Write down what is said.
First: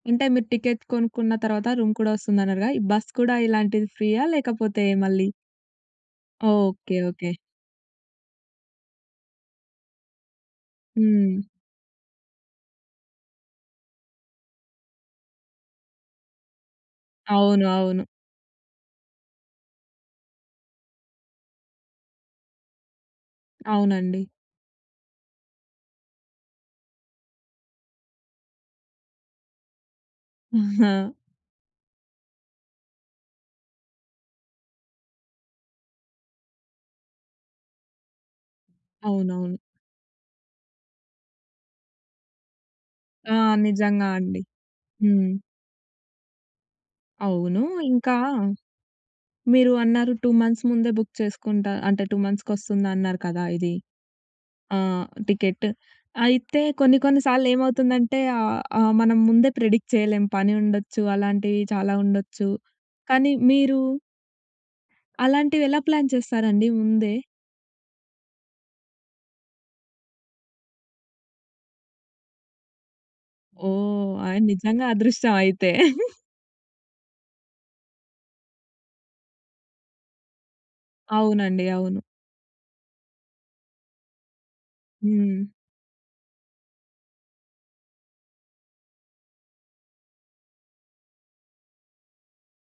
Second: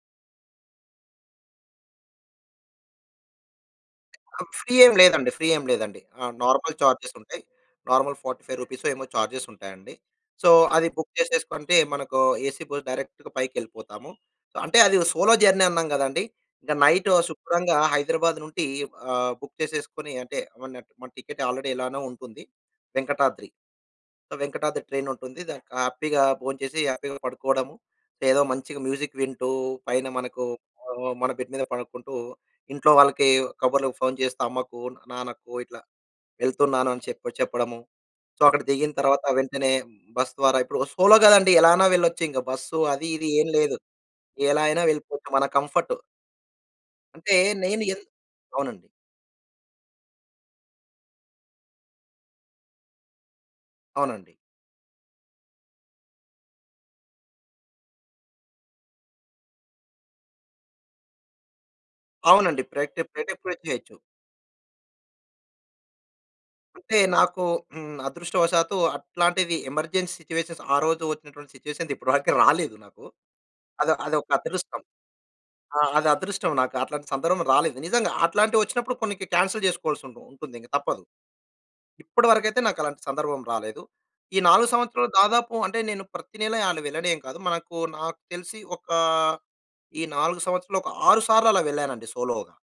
ఇంటే మీరు టికెట్ కొనుక్కున్న తరవాత, రూమ్ కూడా వస్తుందన్నారుగా! ఈ బస్ కూడా ఇలాంటిది ఫ్రీయా? ఆ! ఫ్రీ లేకపోతే ఏం మళ్ళీ లేదండి. ఫ్రీ ఏం లేదండి. ఆ! Normal okay. Charges okay. ఉంటాయి. నార్మల్ రూ. 45 ఏమో, చార్జెస్ ఉంటాయండి. సో, అది బుక్ హ్మ్. చేసేసి పంపి మనకు ఏసీ బస్ డైరెక్ట్‌గా పైకెళ్ళిపోతాము. అంటే, అది ఓ సోలో జర్నీ అన్నాం గదాండీ! ఇంక నైటు అవును. శుభ్రంగా అవును. హైదరాబాద్ నుండి, ఆహ్, బుక్ చేసేసుకొని అంటే, మనట్ మన టికెట్ ఆల్రెడీ ఎలానో ఉంటుంది వెంకటాద్రి. అవునండి. వెంకటాద్రి ట్రైనుంటుంది. దానికి హ్యాపీ‌గా భోంచేసి, హ్యాపీ‌గా పడుకోడము. లేదా మంచిగ మ్యూజిక్ వింటూ, పైన మనకు ఆహ్, మన బెడ్ మీద పడకుంటూ, ఇంట్లో వాళ్ళకి కబుర్లకు ఫోన్ చేస్తూ, అమ్మకు, నాన్నకు ఇట్లా వెళ్తున్నాను అని చెప్పి చెప్పడము. సో, అక్కడ దిగిన తరవాత అవునవును. వెంటనే, బస్ ద్వారా ఇప్పుడు సోలో గదండీ, ఎలా అన్నా వెళ్లొచ్చింక. బస్సు అది ఇది ఆ! ఏం లేదు. నిజంగా అండి. ఎలా అయినా వెళ్ళిపోవచ్చు హ్మ్. మన కంఫర్టు. అంటే అవును. నేను ఎన్ ఇంకా అవునండి. మీరు అన్నారు 2 మంత్స్ ముందే బుక్ చేసుకుంటా. అంటే, 2 మంత్స్‌కొస్తుందన్నారు కదా ఇది. అవునండి. ఆ! టికెట్. అయితే కొన్ని కొన్ని సాల్లేమవుతుందంటే ఆహ్, ఆ! మనం ముందే ప్రెడిక్ట్ చేయలేం. పని ఉండొచ్చు, అలాంటియి చాలా ఉండొచ్చు. అవునండి. ప్రెడిక్టే. కానీ ప్రెడిక్ట్ కూడా మీరు చేయొచ్చు. అలాంటివెలా ప్లాన్ చేస్తారండి అంటే ముందే? నాకు హ్మ్. అదృష్టవశాత్తు అట్లాంటిది ఎమర్జెన్సీ సిట్యుయేషన్స్ ఆ రోజు వచ్చినటువంటి సిట్యుయేషన్స్ ఇప్పటి వరకి రాలేదు నాకు. అదొ ఓహ్! అదొక ఆయి అదృష్టం. నిజంగా అదృష్టం అయితే. ఆ! అది అదృష్టం నాకు. అట్లాంటి సందర్భం రాలేదు. నిజంగా! అట్లాంటివొచ్చినప్పుడు కొన్నికి క్యాన్సెల్ జేసుకోవాల్సుంటుంది ఉంటుందింక తప్పదు. అవునండి. అవును. ఇప్పటివరకైతే నాకలాంటి సందర్భం రాలేదు. ఈ 4 సంవత్సరాలు హ్మ్. దాదాపు అంటే, నేను ప్రతినెలా ఆలు వెళ్ళడేం కాదు. మనకు నాకు తెలిసి, ఒక ఈ 4 సంవత్సరాలు, ఒక 6 సార్లు అలా వెళ్ళానండి సోలోగా.